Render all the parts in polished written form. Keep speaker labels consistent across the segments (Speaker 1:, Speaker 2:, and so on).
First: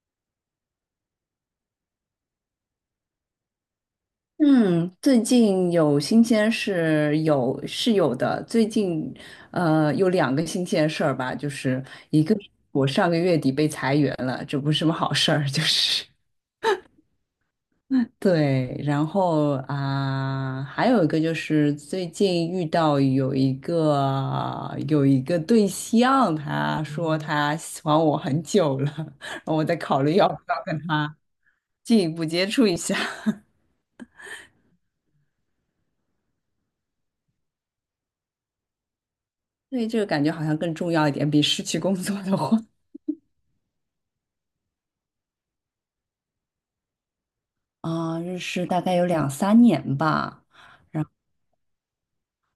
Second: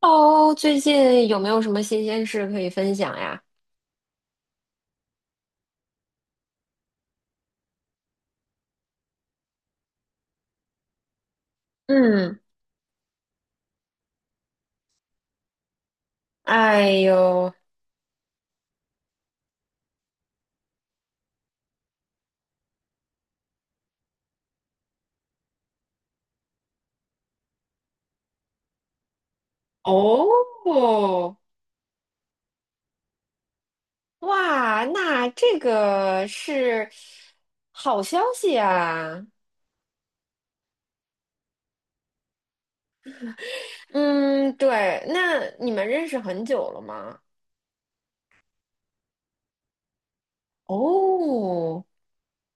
Speaker 1: 哦，最近有没有什么新鲜事可以分享呀？
Speaker 2: 嗯，最近有新鲜事有是有的。最近，有两个新鲜事儿吧，就是一个
Speaker 1: 嗯，
Speaker 2: 是我上个月底被裁员了，这不是什么好事儿，就是
Speaker 1: 哎呦，
Speaker 2: 对。然后啊、还有一个就是最近遇到有一个对象，他说他喜欢我很久了，然后我在考虑
Speaker 1: 哦，
Speaker 2: 要不要跟他进一步接触一下。
Speaker 1: 哇，那这个是好消息啊。
Speaker 2: 对，这个感觉好像更重要一点，比失去工作的话。
Speaker 1: 嗯，对，那你们认识很久了吗？
Speaker 2: 啊、认识大概有两三年吧。
Speaker 1: 哦，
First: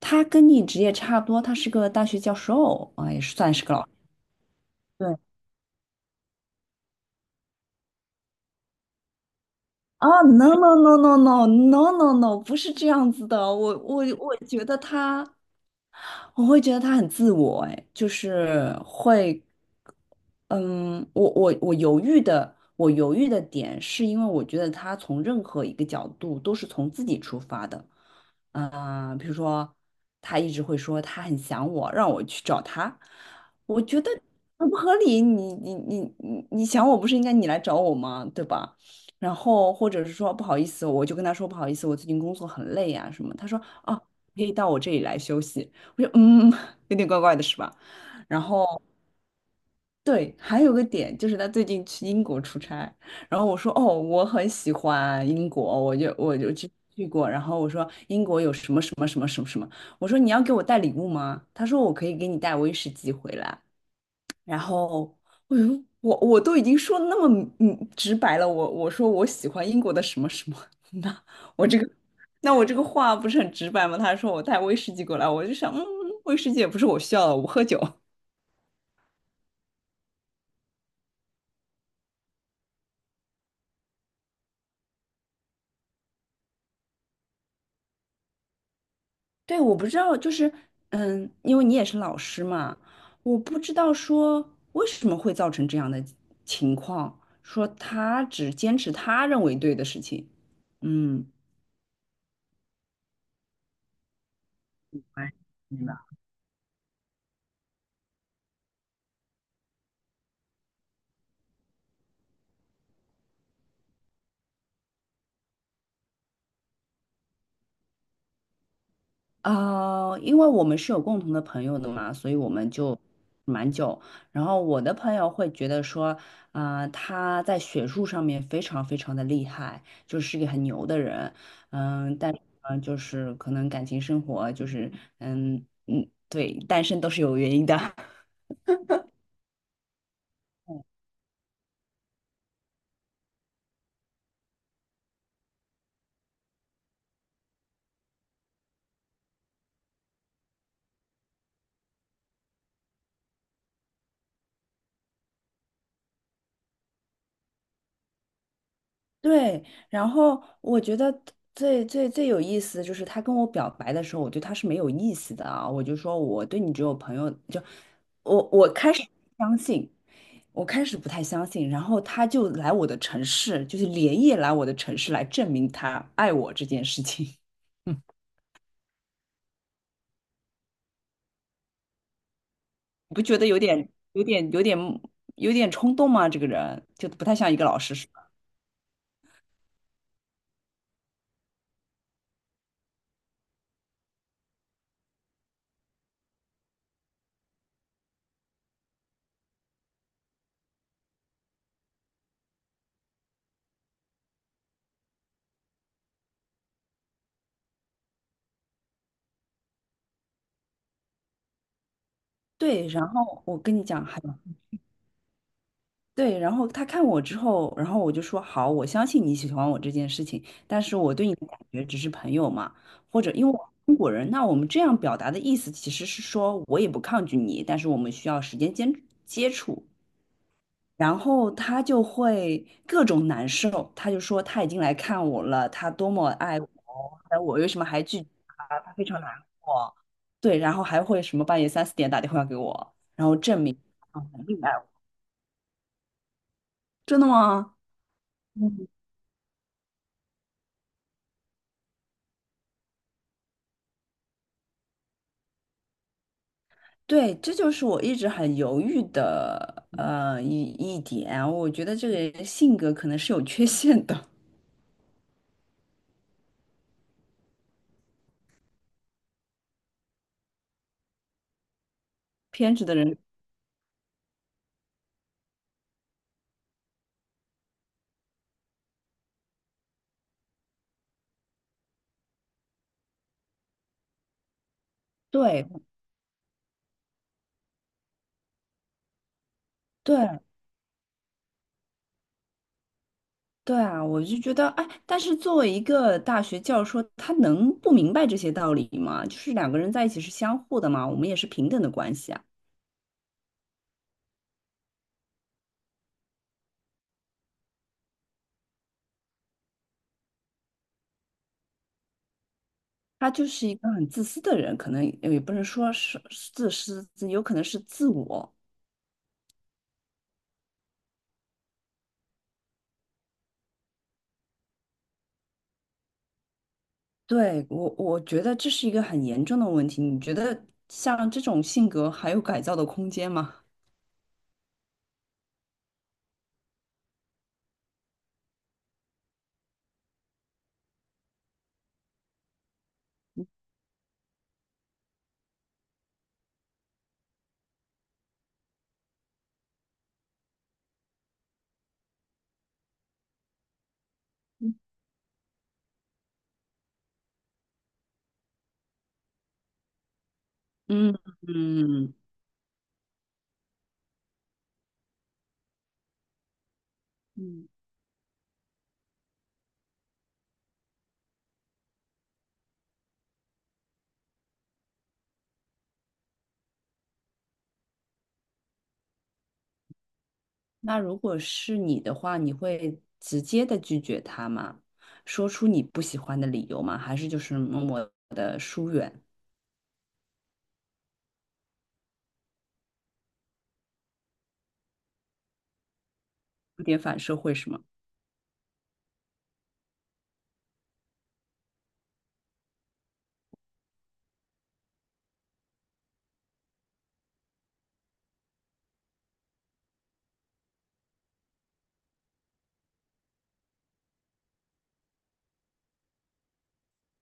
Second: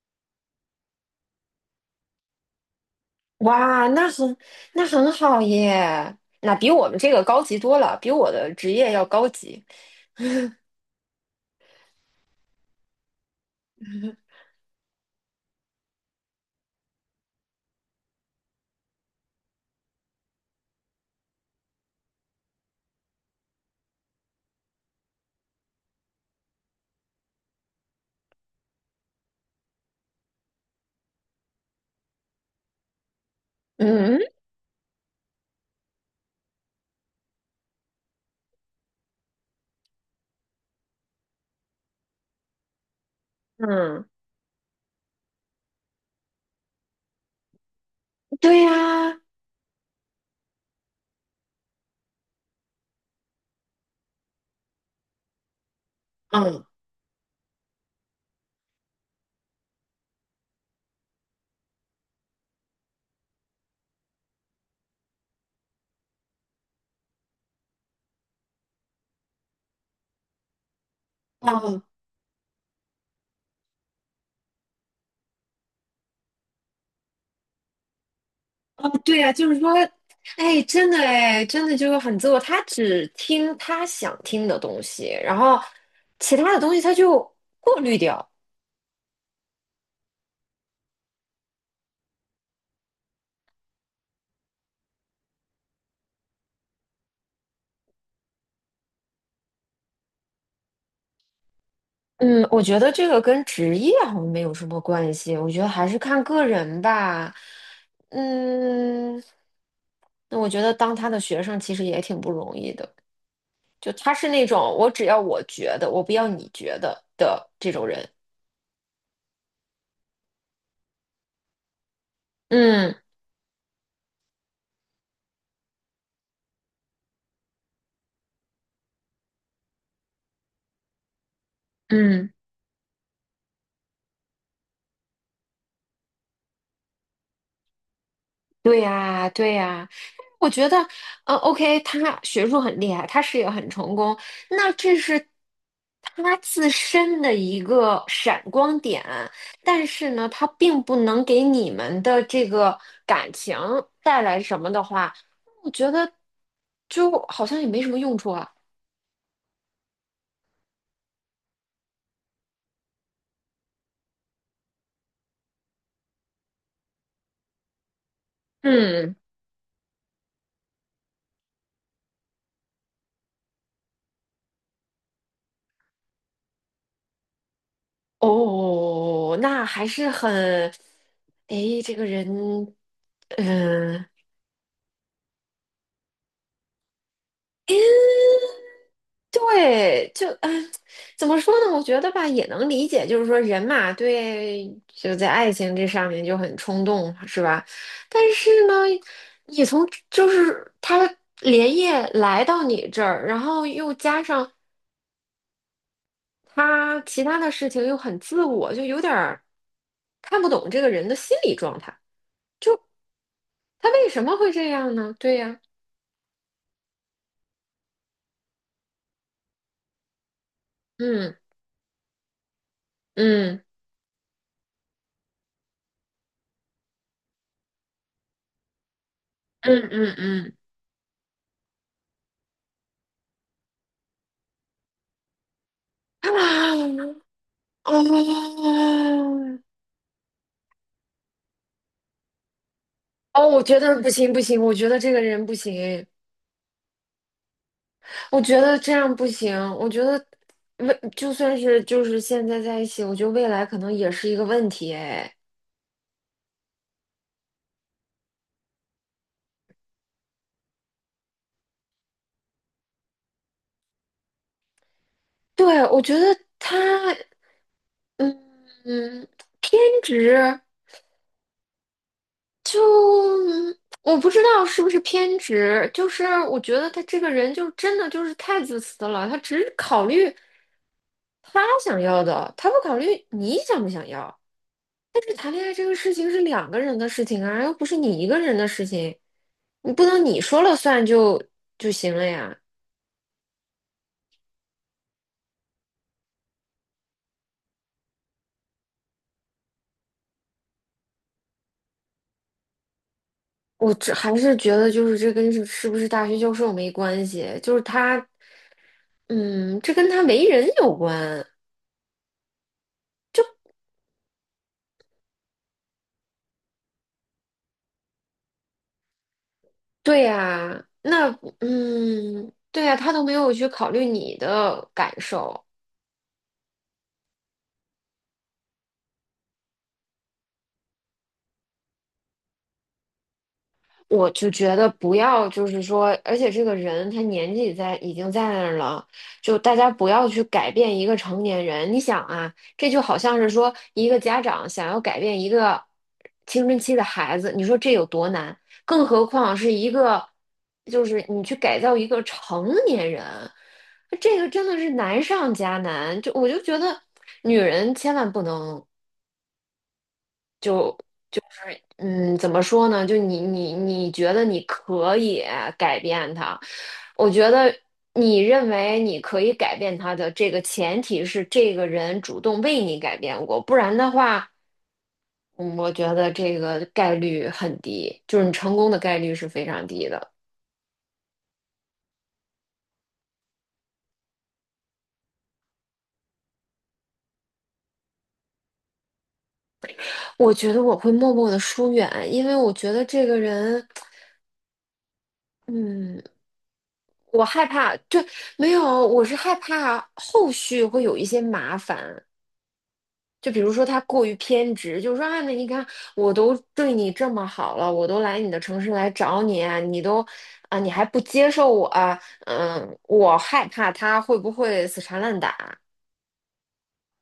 Speaker 2: 他跟你职业差不多，他是个大学教授啊、也是算是个老
Speaker 1: 哇，
Speaker 2: 师。
Speaker 1: 那很那很
Speaker 2: 对
Speaker 1: 好耶，那比我们这个高级多了，比我的职业要高级。
Speaker 2: 啊，no no no no no no no no，不是这样子的。我觉得他，我会觉得他很自我，哎，就是会，嗯，我犹豫的，我犹豫的点是因为我觉得他从任何一个角度都是从自己出发的。比如说他一直会说他很想我，让我去找他，我觉得
Speaker 1: 嗯
Speaker 2: 很不合理。你想我不是应该你来找我吗？对吧？然后或者是说不好意思，我就跟他说不好意思，我最近工作很累呀、什么。他说哦，
Speaker 1: 嗯，
Speaker 2: 可以到我这里来休息。我说嗯，有点怪怪的是吧？然
Speaker 1: 对
Speaker 2: 后。
Speaker 1: 呀，
Speaker 2: 对，还有个点就是他最近去英国出差，然后我说哦，我很喜欢英国，我就
Speaker 1: 嗯。
Speaker 2: 去去过，然后我说英国有什么什么什么什么什么，我说你要给我带礼物吗？他说我可以给你带威士忌回来，然后哎呦，我都已经说得那么直白了，我说我喜欢英国的什么什么，那我这
Speaker 1: 嗯
Speaker 2: 个那我这个话不是很直白吗？他说我带威士忌过来，我就想嗯，威士忌也不是我需要的，我不喝酒。
Speaker 1: 哦，对呀，就是说，哎，真的哎，真的就是很自我，他只听他想听的东西，然后其他的东西他就过滤掉。
Speaker 2: 对，我不知道，就是，嗯，因为你也是老师嘛，我不知道说为什么会造成这样的情况，说他只坚持他认为对的事情，嗯，
Speaker 1: 嗯，我觉得这个跟职业好像没有什么关
Speaker 2: 哎，
Speaker 1: 系，我觉得
Speaker 2: 明
Speaker 1: 还
Speaker 2: 白
Speaker 1: 是看个人吧。嗯，那我觉得当他的学生其实也挺不容易的，就他是那种我只要我觉得，我不要你觉得的这种人。
Speaker 2: 啊，因为我们是有共同的朋友的嘛，所以我们
Speaker 1: 嗯
Speaker 2: 就蛮久。然后我的朋友会觉得说，啊、他在学术上面非常非常的厉害，就是一个很牛的人。嗯、
Speaker 1: 嗯，
Speaker 2: 但是呢就是可能感情生活就是，嗯嗯，对，单身都是有原因的。
Speaker 1: 对呀，对呀。我觉得，嗯 o k 他学术很厉害，他事业很成功，那这是他自身的一个闪光点，但是呢，他并不能给你们的这个感情带来什么的话，我觉得就好像也没什么用处啊。
Speaker 2: 对，然后我觉得最最最有意思的就是他跟我表白的时候，我对他是没有意思的啊，我就说我对你只有朋友，就我开始
Speaker 1: 嗯，
Speaker 2: 相信，我开始不太相信，然后他就来我的城市，就是连夜来我的城市来证明他爱我这件事情，嗯，
Speaker 1: 哦，哦哦哦那还是很，哎，这个人，
Speaker 2: 你不觉得有点
Speaker 1: 嗯。
Speaker 2: 有点有点有点冲动吗？这个人就不太像一个老实人。
Speaker 1: 嗯对，就嗯，哎怎么说呢？我觉得吧，也能理解，就是说人嘛，对，就在爱情这上面就很冲动，是吧？但是呢，你从就是他连夜来到你这儿，然后又加上他其他的事情又很自我，就有点儿看不懂这个人的心理状态，
Speaker 2: 对，然后我跟你
Speaker 1: 他
Speaker 2: 讲，
Speaker 1: 为
Speaker 2: 还。
Speaker 1: 什么会这样呢？对呀，
Speaker 2: 对，然后他看我之后，然后我就说好，我相信你喜欢我这件事情，但是我对你
Speaker 1: 嗯
Speaker 2: 的感觉只是朋友嘛，或者因为我
Speaker 1: 嗯
Speaker 2: 是中国人，那我们这样表达的意思其实是说我也不抗拒你，但是我们需要时间接接触。
Speaker 1: 嗯嗯嗯，
Speaker 2: 然后他就会各种难受，他就说他已经来看我了，他多 么爱我，
Speaker 1: 啊。
Speaker 2: 但我为什么还拒绝
Speaker 1: 哦
Speaker 2: 他？他非常难过。对，然后还会什么半夜三四点打电话给我，我
Speaker 1: 哦，
Speaker 2: 证
Speaker 1: 我觉
Speaker 2: 明
Speaker 1: 得不
Speaker 2: 他很
Speaker 1: 行不行，
Speaker 2: 爱
Speaker 1: 我
Speaker 2: 爱
Speaker 1: 觉
Speaker 2: 我。
Speaker 1: 得这个人不行，
Speaker 2: 真的吗？
Speaker 1: 我觉得这样不行，我觉得未就算是就是现在在一起，我觉得未来可能也是一个问题哎。
Speaker 2: 对，这就是我一直很犹豫的一点。我觉得这个人性格可能是有缺陷的，
Speaker 1: 对，我觉得他嗯嗯偏执，
Speaker 2: 偏执的人。
Speaker 1: 就我不知道是不是偏执，就是我觉得他这个人就真的就是太自私了，他只考虑他想要的，他不考虑你想不想要。但是谈恋爱这
Speaker 2: 对
Speaker 1: 个事情是两个人的事情啊，又不是你一个人的事情，你不能你
Speaker 2: 对
Speaker 1: 说了算就就行了呀。
Speaker 2: 对啊，我就觉得哎，但是作为一个大学教授，他能不明白这些道理吗？就是两个人在一起是相互的嘛，我们也是平等的关系啊。
Speaker 1: 我这还是觉得就是这跟是是不是大学教授没关系，就是他，嗯，这跟他为人有关。
Speaker 2: 他就是一个很自私的人，可能也不能说是是自私，有可能是自我。
Speaker 1: 对呀，那嗯，对呀，他都没有去考虑你的感受。
Speaker 2: 对，我觉得这是一个很严重的问题。你觉得像这种性格还有改造的空间吗？
Speaker 1: 我就觉得不要，就是说，而且这个人他年纪在已经在那儿了，就大家不要去改变一个成年人。你想啊，这就好像是说一个家长想要改变一个青春期的孩子，你说这有多难？更何况是一个，就是你去改造一个成年人，这个真的是难上加难。就我就觉得，女人千万不能。
Speaker 2: 嗯嗯
Speaker 1: 嗯，怎么说呢？就你觉得你可以改变他？我觉
Speaker 2: 嗯，
Speaker 1: 得你认为你可以改变他的这个前提是这个人主动为你改变过，不然的话，嗯，我觉得这个概率很低，就是你成功的概率是非常低的。
Speaker 2: 那如果是你的话，你会直接的拒绝他吗？说出你不喜欢的理由吗？还是就是默默的疏远，
Speaker 1: 我觉得我会默默的疏远，因为我觉得这个人，嗯，
Speaker 2: 有点反社
Speaker 1: 我
Speaker 2: 会
Speaker 1: 害
Speaker 2: 是吗？
Speaker 1: 怕，对，没有，我是害怕后续会有一些麻烦。就比如说他过于偏执，就是说啊，那你看我都对你这么好了，我都来你的城市来找你啊你都啊，你还不接受我啊嗯，我害怕他会不会死缠烂打，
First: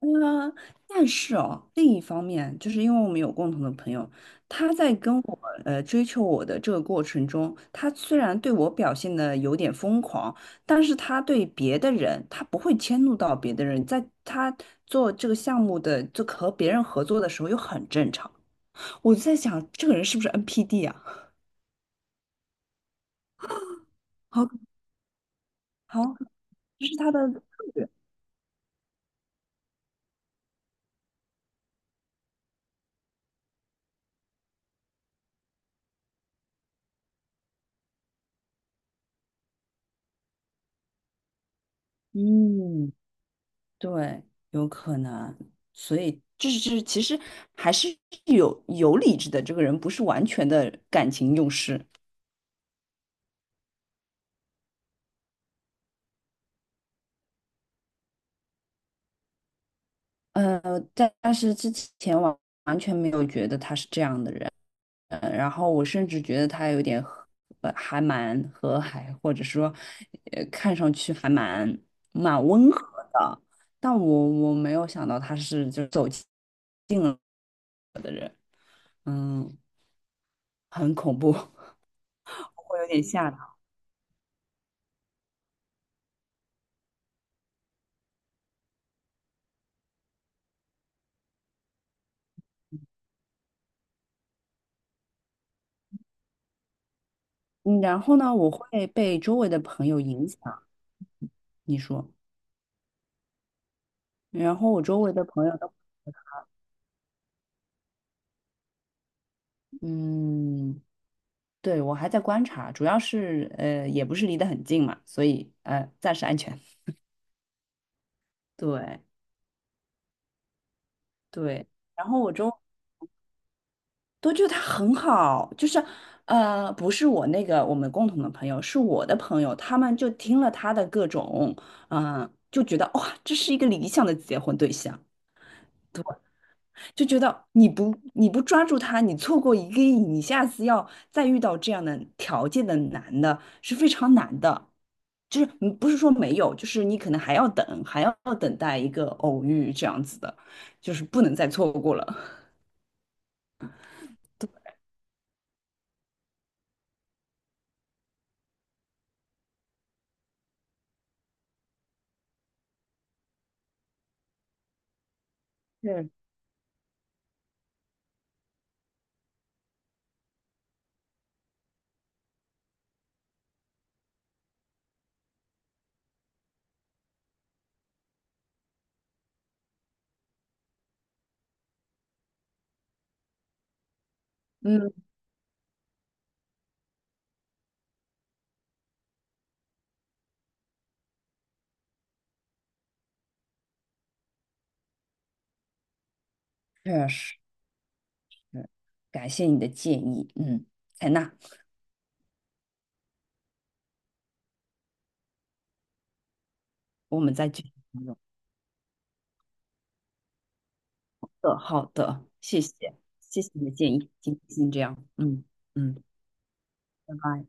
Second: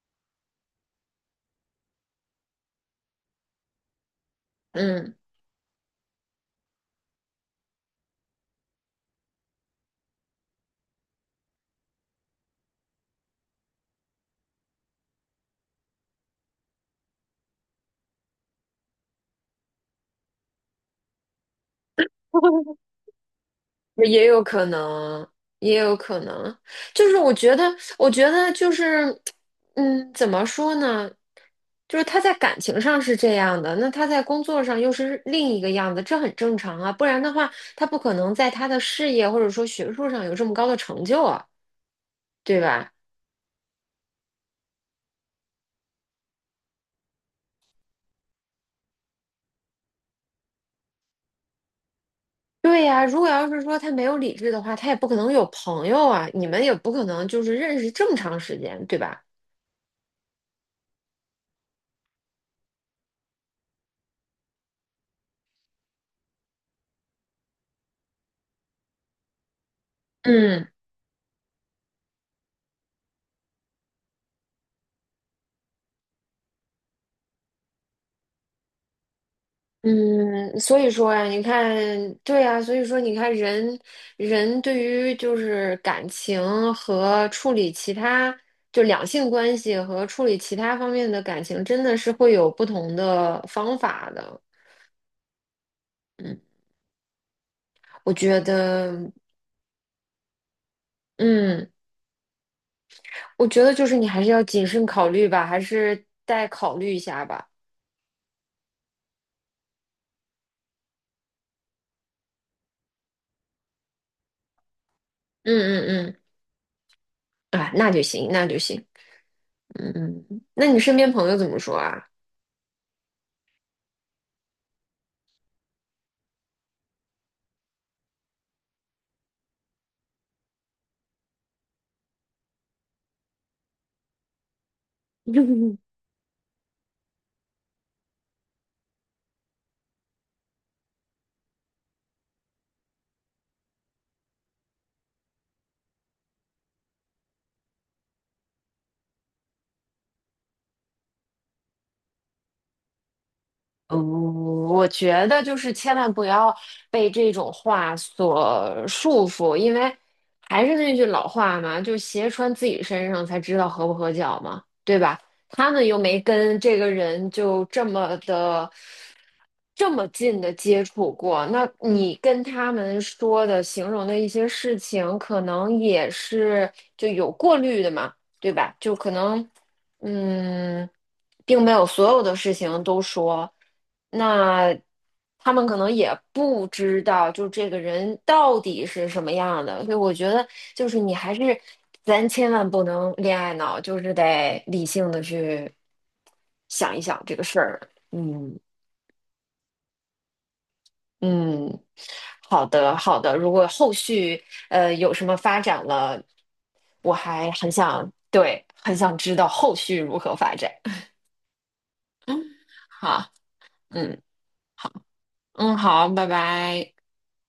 Speaker 2: 嗯，但是哦，另一方面，就是因为我们有共同的朋友，他在
Speaker 1: 嗯。
Speaker 2: 跟我追求我的这个过程中，他虽然对我表现的有点疯狂，但是他对别的人，他不会迁怒到别的人，在他做这个项目的，就和别人合作的时候又很正常。我就在想，这个人是不是 NPD 啊？
Speaker 1: 也有
Speaker 2: 好，
Speaker 1: 可能，也有
Speaker 2: 好，
Speaker 1: 可能，
Speaker 2: 这是
Speaker 1: 就
Speaker 2: 他
Speaker 1: 是
Speaker 2: 的
Speaker 1: 我
Speaker 2: 策
Speaker 1: 觉得，
Speaker 2: 略。
Speaker 1: 我觉得就是，嗯，怎么说呢？就是他在感情上是这样的，那他在工作上又是另一个样子，这很正常啊。不然的话，他不可能在他的事业或者说学术上有这么高的成就啊，对吧？
Speaker 2: 嗯。对，有可能，所以就是，其实还是有理智的，这个人不是完全的感情用事。
Speaker 1: 对呀，如果要是说他没有理智的话，他也不可能有朋友啊，你们也不可能就是认识这么长时间，对吧？
Speaker 2: 呃，但但是之前完完全没有觉得他是这样的人，然后我甚至觉得他有点还蛮和蔼，或者说，
Speaker 1: 嗯。
Speaker 2: 看上去还蛮温和的，但我没有想到他是就走起嗯，
Speaker 1: 嗯，所以
Speaker 2: 很
Speaker 1: 说
Speaker 2: 恐
Speaker 1: 呀，
Speaker 2: 怖，
Speaker 1: 你看，对呀，所
Speaker 2: 会
Speaker 1: 以
Speaker 2: 有
Speaker 1: 说
Speaker 2: 点
Speaker 1: 你看
Speaker 2: 吓。
Speaker 1: 人，人对于就是感情和处理其他，就两性关系和处理其他方面的感情，真的是会有不同的方法的。嗯，
Speaker 2: 嗯，然
Speaker 1: 我
Speaker 2: 后呢，
Speaker 1: 觉
Speaker 2: 我会
Speaker 1: 得，
Speaker 2: 被周围的朋友影响。
Speaker 1: 嗯，
Speaker 2: 你说，
Speaker 1: 我觉得就是你还是要
Speaker 2: 然
Speaker 1: 谨
Speaker 2: 后我
Speaker 1: 慎
Speaker 2: 周
Speaker 1: 考
Speaker 2: 围的
Speaker 1: 虑吧，
Speaker 2: 朋友
Speaker 1: 还
Speaker 2: 都，
Speaker 1: 是再考虑一下吧。
Speaker 2: 嗯，对，我还在观察，主要是也不是离得很近嘛，所以
Speaker 1: 嗯
Speaker 2: 暂
Speaker 1: 嗯
Speaker 2: 时安全。
Speaker 1: 嗯，啊，那就行，那 就行。
Speaker 2: 对
Speaker 1: 嗯嗯，那你身边朋友怎么
Speaker 2: 对，
Speaker 1: 说
Speaker 2: 然
Speaker 1: 啊？
Speaker 2: 后我周都觉得他很好，就是不是我那个我们共同的朋友，是我的朋友，他们就听了他的各种，嗯、就觉得哇，这是一个理想的结婚对象。就觉得你不抓住他，你错过一个亿，你下次要再遇到这样的条件的男的是非常难的。就是不是说没有，就是你可能还要等，还要等待一个偶遇这样子的，就是不能再错过了。
Speaker 1: 嗯，我觉得就是千万不要被这种话所束缚，因为还是那句老话嘛，就鞋穿自己身上才知道合不合脚嘛，对吧？他们又
Speaker 2: 是，
Speaker 1: 没跟这个人就这么的这么近的接触过，那你跟他们说的、形容的一些事情，可能也是就有过滤的嘛，对吧？就可能。嗯，并没有所有的事情都说，那
Speaker 2: 嗯，
Speaker 1: 他们可能也不知道，就这个人到底是什么样的。所以我觉得，就是你还是，咱千万不能恋爱脑，就是得理性的去想一
Speaker 2: 确
Speaker 1: 想这
Speaker 2: 实，
Speaker 1: 个事儿。嗯
Speaker 2: 感谢你的建议，嗯，采纳，
Speaker 1: 嗯，好的好的。如果后续有什么发展了，我
Speaker 2: 我们再
Speaker 1: 还
Speaker 2: 继
Speaker 1: 很
Speaker 2: 续讨
Speaker 1: 想，
Speaker 2: 论
Speaker 1: 对，很想知道后续如何发展。
Speaker 2: 好的，好的，谢 谢，
Speaker 1: 好。
Speaker 2: 谢谢你的建议，
Speaker 1: 嗯，
Speaker 2: 今天先这
Speaker 1: 好，
Speaker 2: 样，嗯
Speaker 1: 嗯，
Speaker 2: 嗯，
Speaker 1: 好，拜拜。
Speaker 2: 拜拜。